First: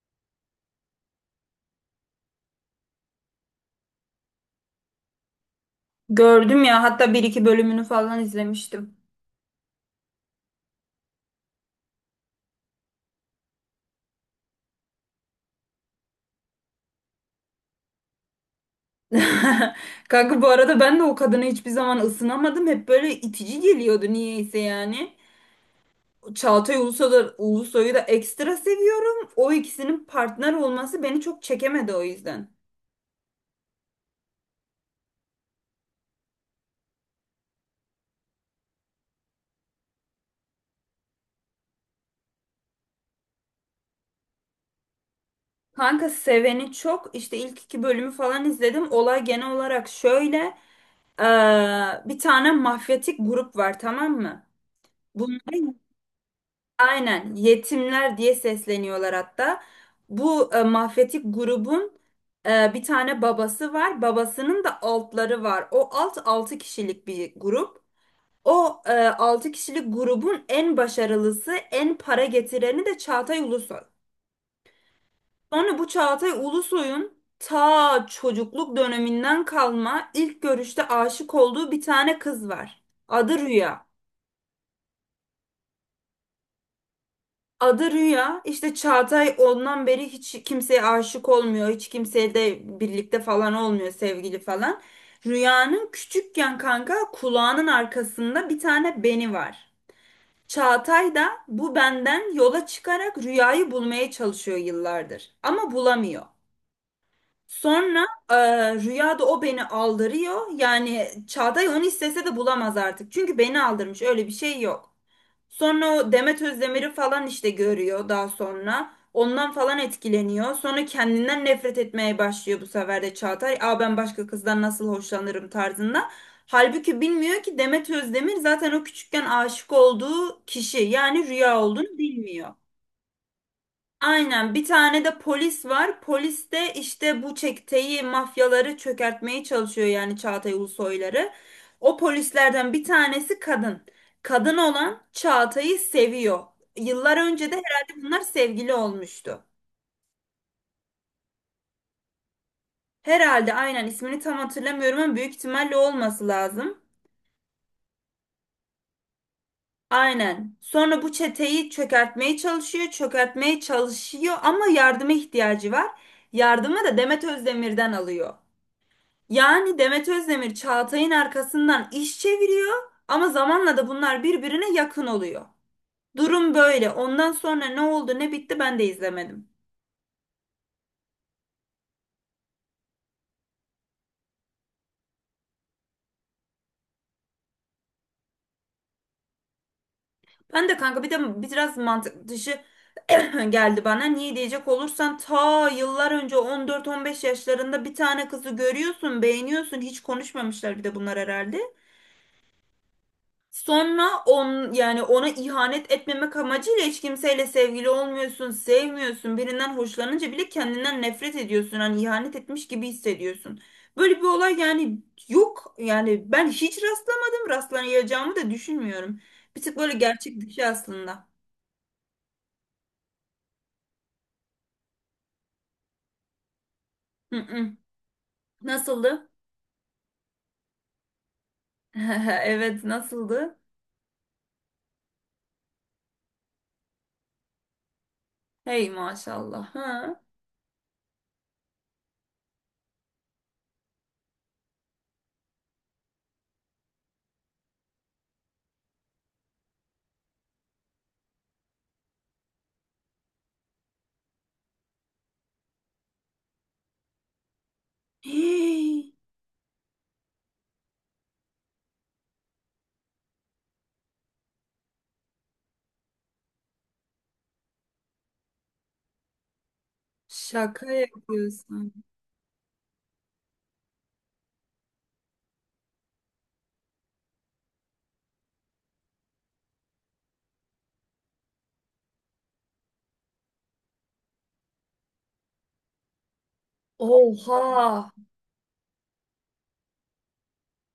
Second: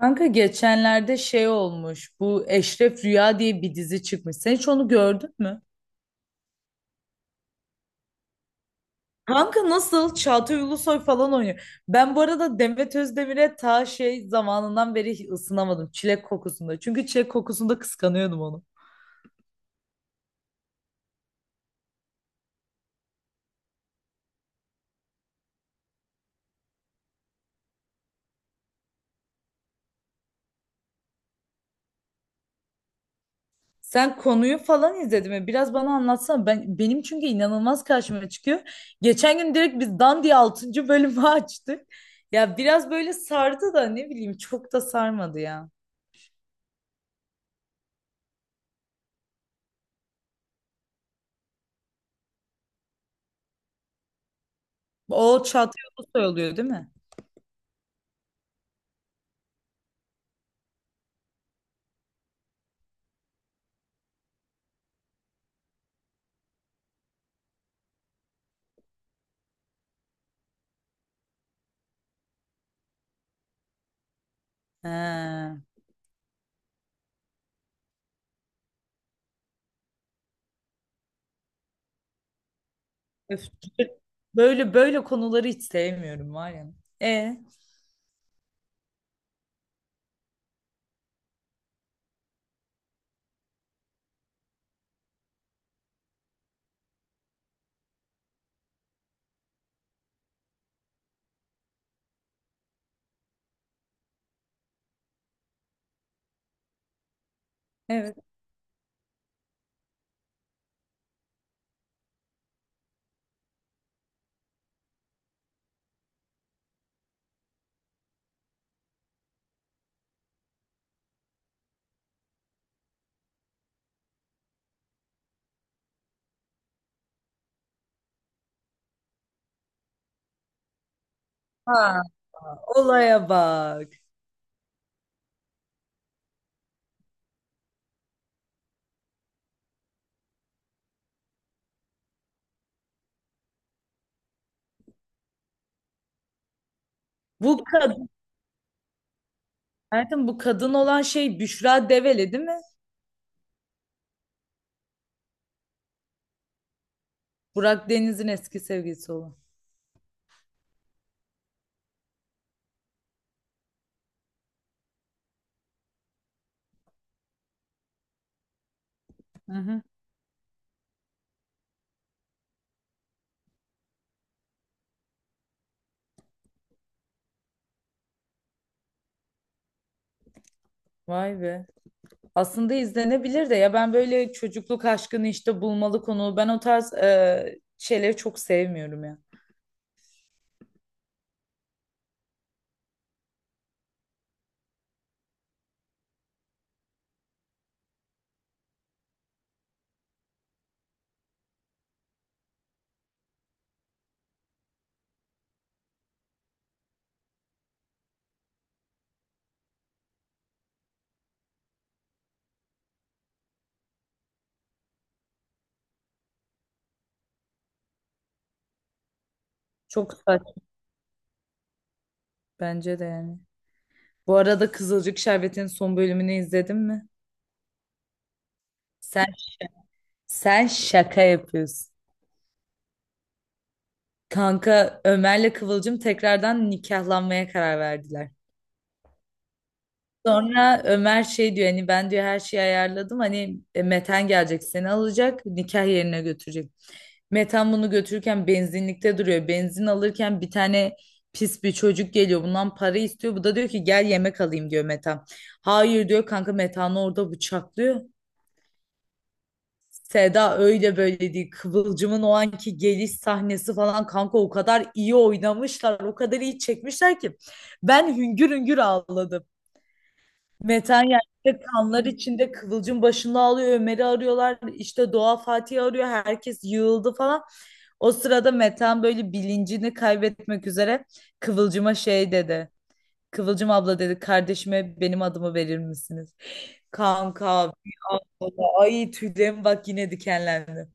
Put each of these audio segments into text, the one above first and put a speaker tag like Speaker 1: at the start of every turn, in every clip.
Speaker 1: Kanka geçenlerde şey olmuş. Bu Eşref Rüya diye bir dizi çıkmış. Sen hiç onu gördün mü?
Speaker 2: Gördüm ya, hatta bir iki bölümünü falan izlemiştim.
Speaker 1: Kanka nasıl? Çağatay Ulusoy falan oynuyor. Ben bu arada Demet Özdemir'e ta şey zamanından beri ısınamadım. Çilek kokusunda. Çünkü çilek kokusunda kıskanıyordum onu.
Speaker 2: Kanka, bu arada ben de o kadına hiçbir zaman ısınamadım. Hep böyle itici geliyordu niyeyse yani. Çağatay Ulusoy'u, Ulusoy'u da ekstra seviyorum. O ikisinin partner olması beni çok çekemedi o yüzden.
Speaker 1: Sen konuyu falan izledin mi? Biraz bana anlatsana. Benim çünkü inanılmaz karşıma çıkıyor. Geçen gün direkt biz dan diye 6. bölümü açtık. Ya biraz böyle sardı da ne bileyim çok da sarmadı ya.
Speaker 2: Kanka seveni çok. İşte ilk iki bölümü falan izledim. Olay genel olarak şöyle. Bir tane mafyatik grup var, tamam mı?
Speaker 1: O
Speaker 2: Bunların,
Speaker 1: Çağatay Ulusoy oluyor değil mi?
Speaker 2: aynen, yetimler diye sesleniyorlar hatta. Bu mafyatik grubun bir tane babası var. Babasının da altları var. O alt 6 kişilik bir grup. O 6 kişilik grubun en başarılısı, en para getireni de Çağatay Ulusoy.
Speaker 1: Ha.
Speaker 2: Sonra bu Çağatay Ulusoy'un ta çocukluk döneminden kalma ilk görüşte aşık olduğu bir tane kız var. Adı
Speaker 1: Öf,
Speaker 2: Rüya.
Speaker 1: böyle böyle konuları hiç sevmiyorum var ya. E,
Speaker 2: Adı Rüya. İşte Çağatay ondan beri hiç kimseye aşık olmuyor. Hiç kimseye de birlikte falan olmuyor, sevgili falan. Rüya'nın küçükken, kanka, kulağının arkasında bir tane beni var. Çağatay da bu benden yola çıkarak Rüya'yı bulmaya çalışıyor yıllardır. Ama bulamıyor. Sonra
Speaker 1: evet.
Speaker 2: Rüya da o beni aldırıyor. Yani Çağatay onu istese de bulamaz artık. Çünkü beni aldırmış, öyle bir şey yok. Sonra o Demet Özdemir'i falan işte görüyor daha sonra. Ondan falan etkileniyor. Sonra kendinden nefret etmeye başlıyor bu sefer de Çağatay. Aa, ben başka kızdan nasıl hoşlanırım tarzında. Halbuki bilmiyor ki Demet Özdemir zaten o küçükken aşık olduğu kişi, yani Rüya olduğunu
Speaker 1: Ha,
Speaker 2: bilmiyor.
Speaker 1: olaya bak.
Speaker 2: Aynen, bir tane de polis var. Polis de işte bu çeteyi, mafyaları çökertmeye çalışıyor, yani Çağatay Ulusoyları. O polislerden bir tanesi kadın. Kadın olan Çağatay'ı seviyor. Yıllar önce de
Speaker 1: Bu
Speaker 2: herhalde
Speaker 1: kadın,
Speaker 2: bunlar sevgili olmuştu.
Speaker 1: zaten bu kadın olan şey Büşra Develi değil mi?
Speaker 2: Herhalde, aynen, ismini tam hatırlamıyorum ama büyük ihtimalle o olması lazım.
Speaker 1: Burak Deniz'in eski sevgilisi olan.
Speaker 2: Aynen. Sonra bu çeteyi çökertmeye çalışıyor, çökertmeye çalışıyor ama yardıma ihtiyacı var. Yardımı da Demet Özdemir'den alıyor.
Speaker 1: Hı
Speaker 2: Yani
Speaker 1: hı.
Speaker 2: Demet Özdemir Çağatay'ın arkasından iş çeviriyor ama zamanla da bunlar birbirine yakın oluyor. Durum böyle. Ondan sonra ne oldu ne bitti ben de izlemedim.
Speaker 1: Vay be. Aslında izlenebilir de ya ben böyle çocukluk aşkını işte bulmalı konu. Ben o tarz şeyleri çok sevmiyorum ya.
Speaker 2: Ben de, kanka, bir de biraz mantık dışı geldi bana. Niye diyecek olursan, ta yıllar önce 14-15 yaşlarında bir tane kızı görüyorsun, beğeniyorsun. Hiç konuşmamışlar bir de bunlar herhalde. Sonra on, yani ona ihanet etmemek amacıyla hiç kimseyle sevgili olmuyorsun, sevmiyorsun. Birinden hoşlanınca bile kendinden nefret ediyorsun. Hani ihanet etmiş gibi hissediyorsun. Böyle bir olay yani yok. Yani ben hiç rastlamadım. Rastlayacağımı da düşünmüyorum. Bir tık böyle
Speaker 1: Çok
Speaker 2: gerçek
Speaker 1: saçma
Speaker 2: dışı aslında.
Speaker 1: bence de yani. Bu arada Kızılcık Şerbeti'nin son bölümünü izledin mi?
Speaker 2: Hı hı.
Speaker 1: Sen
Speaker 2: Nasıldı?
Speaker 1: sen şaka yapıyorsun.
Speaker 2: Evet, nasıldı?
Speaker 1: Kanka Ömer'le Kıvılcım tekrardan nikahlanmaya karar verdiler.
Speaker 2: Hey maşallah. Ha.
Speaker 1: Sonra Ömer şey diyor hani ben diyor her şeyi ayarladım hani Meten gelecek seni alacak nikah yerine götürecek. Meten bunu götürürken benzinlikte duruyor. Benzin alırken bir tane pis bir çocuk geliyor bundan para istiyor. Bu da diyor ki gel yemek alayım diyor Meten. Hayır diyor kanka Metan'ı orada bıçaklıyor.
Speaker 2: Hey,
Speaker 1: Seda öyle böyle değil. Kıvılcım'ın o anki geliş sahnesi falan kanka o kadar iyi oynamışlar. O kadar iyi çekmişler ki. Ben hüngür hüngür ağladım.
Speaker 2: şaka
Speaker 1: Metan yerde
Speaker 2: yapıyorsun.
Speaker 1: kanlar içinde Kıvılcım başında ağlıyor. Ömer'i arıyorlar. İşte Doğa Fatih'i arıyor. Herkes yığıldı falan. O sırada Metan böyle bilincini kaybetmek üzere Kıvılcım'a şey dedi. Kıvılcım abla dedi kardeşime benim adımı verir misiniz? Kanka
Speaker 2: Oha.
Speaker 1: ay tüylerim bak yine dikenlendi.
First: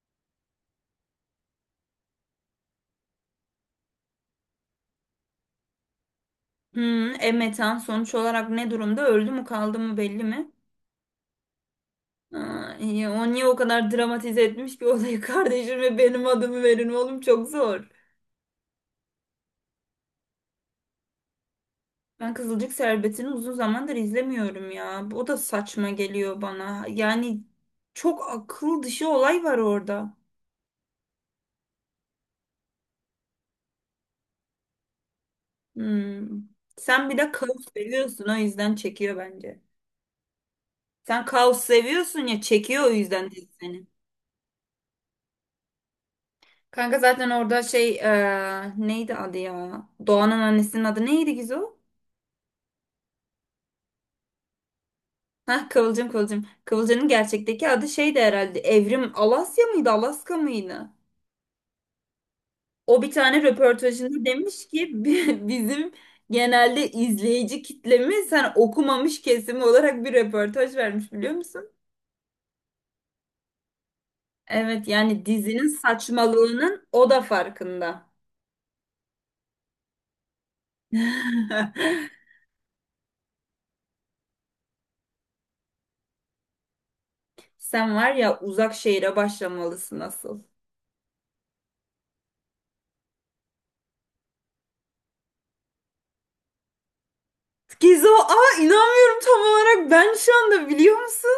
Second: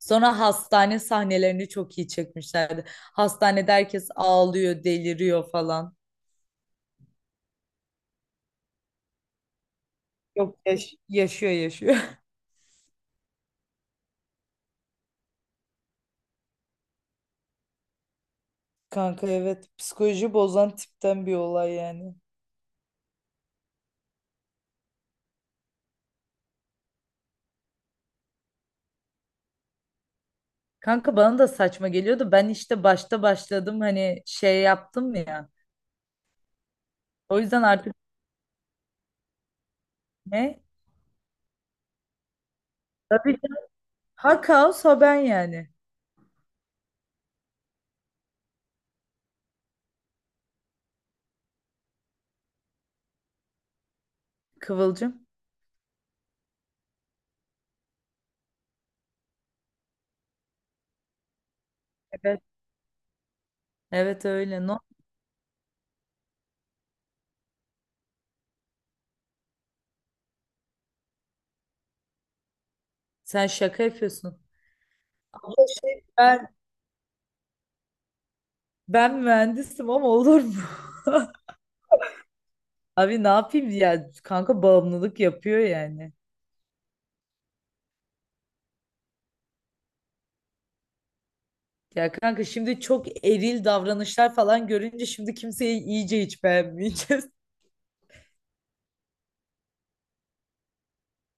Speaker 1: Sonra hastane sahnelerini çok iyi çekmişlerdi. Hastanede herkes ağlıyor, deliriyor falan.
Speaker 2: Hmm, metan sonuç olarak ne durumda? Öldü mü, kaldı mı, belli mi?
Speaker 1: Yok, yaşıyor yaşıyor.
Speaker 2: Aa, iyi. O niye o kadar dramatize etmiş ki olayı? Kardeşim ve benim adımı verin, oğlum çok zor.
Speaker 1: Kanka evet psikoloji bozan tipten bir olay yani.
Speaker 2: Ben Kızılcık Şerbeti'ni uzun zamandır izlemiyorum ya. O da saçma geliyor bana. Yani çok akıl dışı olay var orada.
Speaker 1: Kanka bana da saçma geliyordu. Ben işte başta başladım hani şey yaptım ya.
Speaker 2: Hmm. Sen bir de
Speaker 1: O yüzden
Speaker 2: kaos
Speaker 1: artık
Speaker 2: seviyorsun, o yüzden çekiyor bence.
Speaker 1: ne?
Speaker 2: Sen kaos seviyorsun ya, çekiyor o yüzden
Speaker 1: Tabii
Speaker 2: dizi
Speaker 1: canım.
Speaker 2: seni.
Speaker 1: Ha kaos ha ben yani.
Speaker 2: Kanka zaten orada şey, neydi adı ya? Doğan'ın annesinin adı neydi, Gizo?
Speaker 1: Kıvılcım.
Speaker 2: Hah, Kıvılcım, Kıvılcım. Kıvılcım'ın gerçekteki adı şeydi herhalde. Evrim Alasya mıydı, Alaska mıydı?
Speaker 1: Evet.
Speaker 2: O bir tane röportajında
Speaker 1: Evet öyle.
Speaker 2: demiş
Speaker 1: No.
Speaker 2: ki bizim genelde izleyici kitlemiz sen okumamış kesimi" olarak bir röportaj vermiş, biliyor musun?
Speaker 1: Sen şaka yapıyorsun.
Speaker 2: Evet, yani
Speaker 1: Abla
Speaker 2: dizinin
Speaker 1: şey ben
Speaker 2: saçmalığının o da farkında.
Speaker 1: ben mühendisim ama olur mu? Abi ne yapayım ya kanka bağımlılık yapıyor yani.
Speaker 2: Sen var ya, Uzak Şehir'e başlamalısın asıl.
Speaker 1: Ya kanka şimdi çok eril davranışlar falan görünce şimdi kimseyi iyice hiç beğenmeyeceğiz.
Speaker 2: Gizo, aa, inanmıyorum tam olarak ben şu anda, biliyor musun?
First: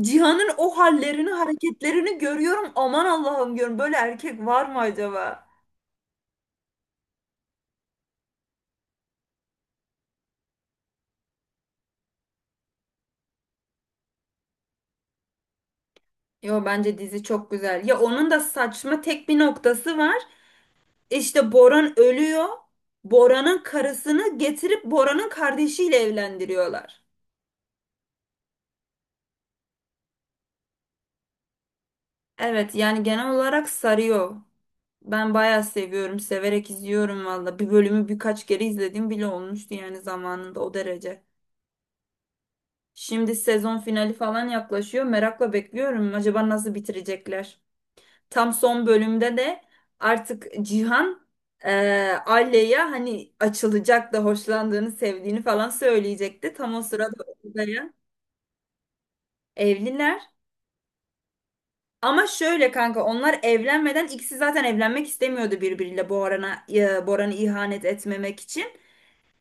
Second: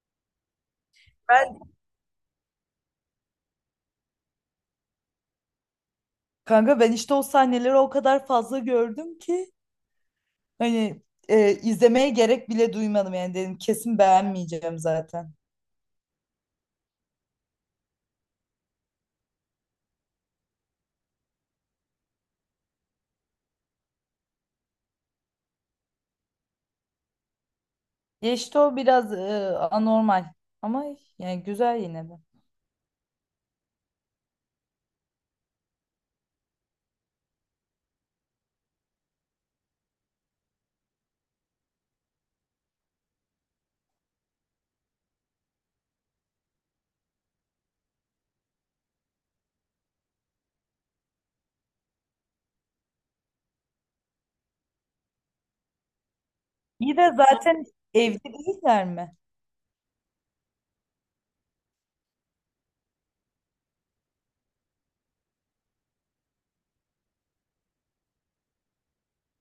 Speaker 2: Cihan'ın o hallerini,
Speaker 1: Ben
Speaker 2: hareketlerini görüyorum. Aman Allah'ım diyorum. Böyle erkek var mı acaba?
Speaker 1: kanka ben işte o sahneleri o kadar fazla gördüm ki hani izlemeye gerek bile duymadım yani dedim kesin beğenmeyeceğim zaten.
Speaker 2: Yo, bence dizi çok güzel. Ya, onun da saçma tek bir noktası var. İşte Boran ölüyor. Boran'ın karısını getirip Boran'ın kardeşiyle evlendiriyorlar.
Speaker 1: Ya işte o biraz anormal ama yani güzel yine de.
Speaker 2: Evet, yani genel olarak sarıyor. Ben bayağı seviyorum, severek izliyorum valla. Bir bölümü birkaç kere izlediğim bile olmuştu yani, zamanında o derece. Şimdi sezon finali falan yaklaşıyor. Merakla bekliyorum. Acaba nasıl bitirecekler? Tam son bölümde de artık Cihan Alya'ya hani açılacak da hoşlandığını, sevdiğini falan söyleyecekti. Tam o
Speaker 1: İyi de
Speaker 2: sırada
Speaker 1: zaten
Speaker 2: Olga'ya
Speaker 1: evli değiller mi?
Speaker 2: evliler. Ama şöyle kanka, onlar evlenmeden ikisi zaten evlenmek istemiyordu birbiriyle, Boran'a Boran'ı ihanet etmemek için.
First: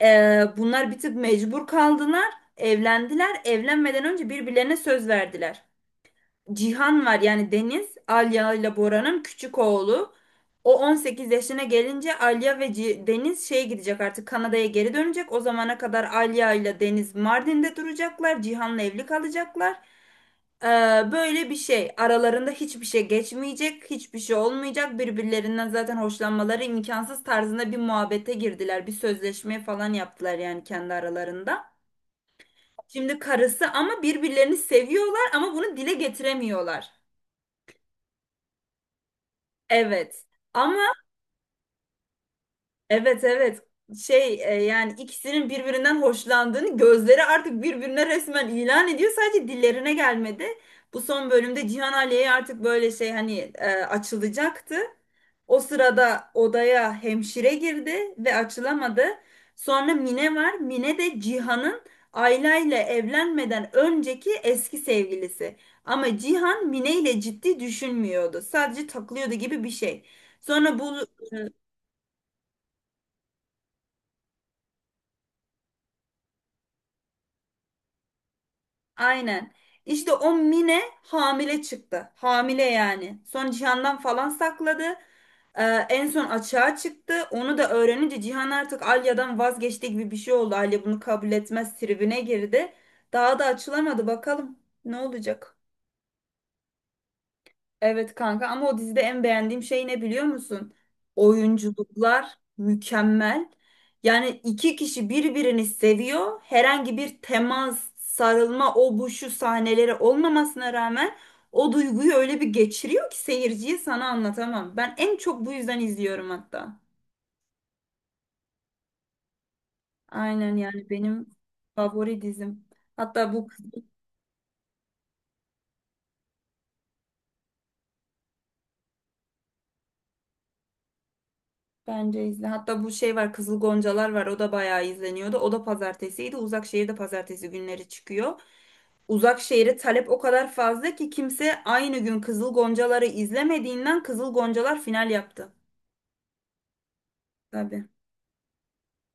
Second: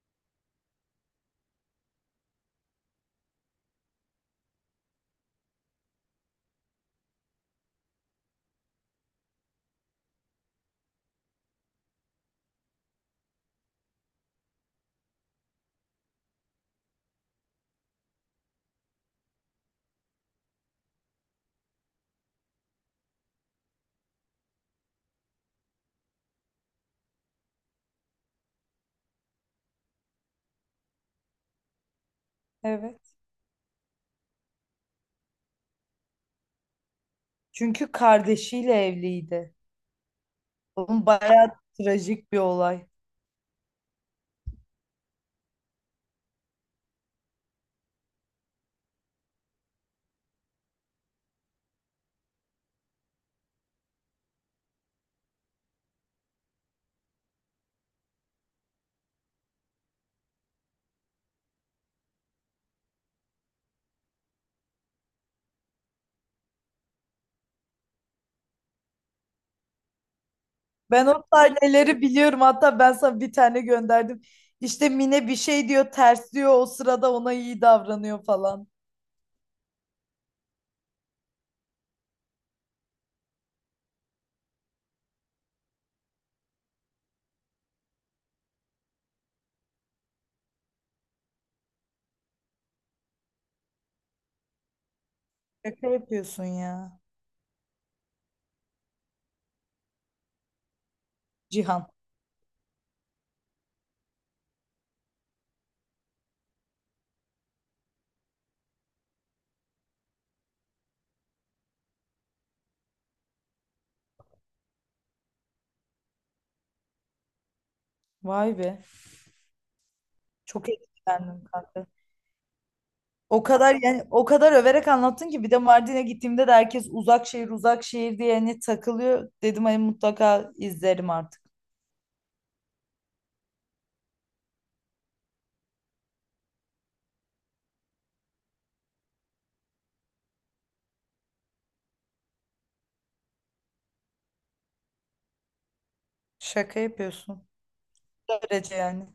Speaker 2: Bunlar bir tık mecbur kaldılar. Evlendiler. Evlenmeden önce birbirlerine söz verdiler. Cihan var, yani Deniz, Alya ile Bora'nın küçük oğlu. O 18 yaşına gelince Alya ve Deniz şeye gidecek, artık Kanada'ya geri dönecek. O zamana kadar Alya ile Deniz Mardin'de duracaklar. Cihan'la evli kalacaklar. Ee, Böyle bir şey. Aralarında hiçbir şey geçmeyecek, hiçbir şey olmayacak. Birbirlerinden zaten hoşlanmaları imkansız tarzında bir muhabbete girdiler. Bir sözleşme falan yaptılar yani kendi aralarında.
Speaker 1: Evet.
Speaker 2: Şimdi karısı ama birbirlerini seviyorlar ama bunu dile getiremiyorlar.
Speaker 1: Çünkü kardeşiyle evliydi.
Speaker 2: Evet. Ama
Speaker 1: Onun bayağı trajik bir olay.
Speaker 2: evet, evet, şey, yani ikisinin birbirinden hoşlandığını gözleri artık birbirine resmen ilan ediyor. Sadece dillerine gelmedi. Bu son bölümde Cihan Aliye'ye artık böyle şey hani, açılacaktı. O sırada odaya hemşire girdi ve açılamadı. Sonra Mine var. Mine de Cihan'ın Ayla ile evlenmeden önceki eski sevgilisi. Ama Cihan Mine ile ciddi düşünmüyordu. Sadece takılıyordu gibi bir şey. Sonra bu,
Speaker 1: Ben o sahneleri biliyorum. Hatta ben sana bir tane gönderdim. İşte Mine bir şey diyor, ters diyor. O sırada ona iyi davranıyor falan.
Speaker 2: aynen. İşte o Mine hamile çıktı. Hamile yani. Sonra Cihan'dan falan sakladı. Ee, En son açığa çıktı. Onu da öğrenince Cihan artık Alya'dan vazgeçti gibi bir şey oldu. Alya bunu kabul etmez tribine girdi. Daha da açılamadı. Bakalım ne olacak?
Speaker 1: Şaka yapıyorsun ya.
Speaker 2: Evet kanka, ama o dizide en beğendiğim şey ne, biliyor musun?
Speaker 1: Cihan.
Speaker 2: Oyunculuklar mükemmel. Yani iki kişi birbirini seviyor. Herhangi bir temas, sarılma, o bu şu sahneleri olmamasına rağmen o duyguyu öyle bir geçiriyor ki seyirciye, sana anlatamam. Ben en çok bu yüzden izliyorum hatta.
Speaker 1: Vay be.
Speaker 2: Aynen
Speaker 1: Çok
Speaker 2: yani, benim
Speaker 1: etkilendim kanka.
Speaker 2: favori dizim. Hatta
Speaker 1: O
Speaker 2: bu,
Speaker 1: kadar yani o kadar överek anlattın ki bir de Mardin'e gittiğimde de herkes uzak şehir uzak şehir diye hani takılıyor. Dedim hani mutlaka izlerim artık.
Speaker 2: bence izle. Hatta bu şey var, Kızıl Goncalar var, o da bayağı izleniyordu. O da pazartesiydi. Uzak Şehir'de pazartesi günleri çıkıyor. Uzak Şehir'e talep o kadar fazla ki kimse aynı gün Kızıl Goncaları izlemediğinden Kızıl Goncalar final yaptı.
Speaker 1: Şaka yapıyorsun.
Speaker 2: Tabii.
Speaker 1: Böylece yani.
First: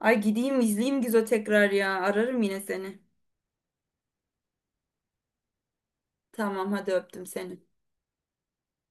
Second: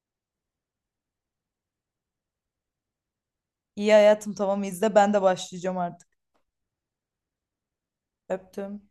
Speaker 2: Ay, gideyim izleyeyim Gizo, tekrar ya. Ararım yine seni.
Speaker 1: İyi hayatım tamam izle ben de başlayacağım artık.
Speaker 2: Tamam, hadi öptüm seni.
Speaker 1: Öptüm.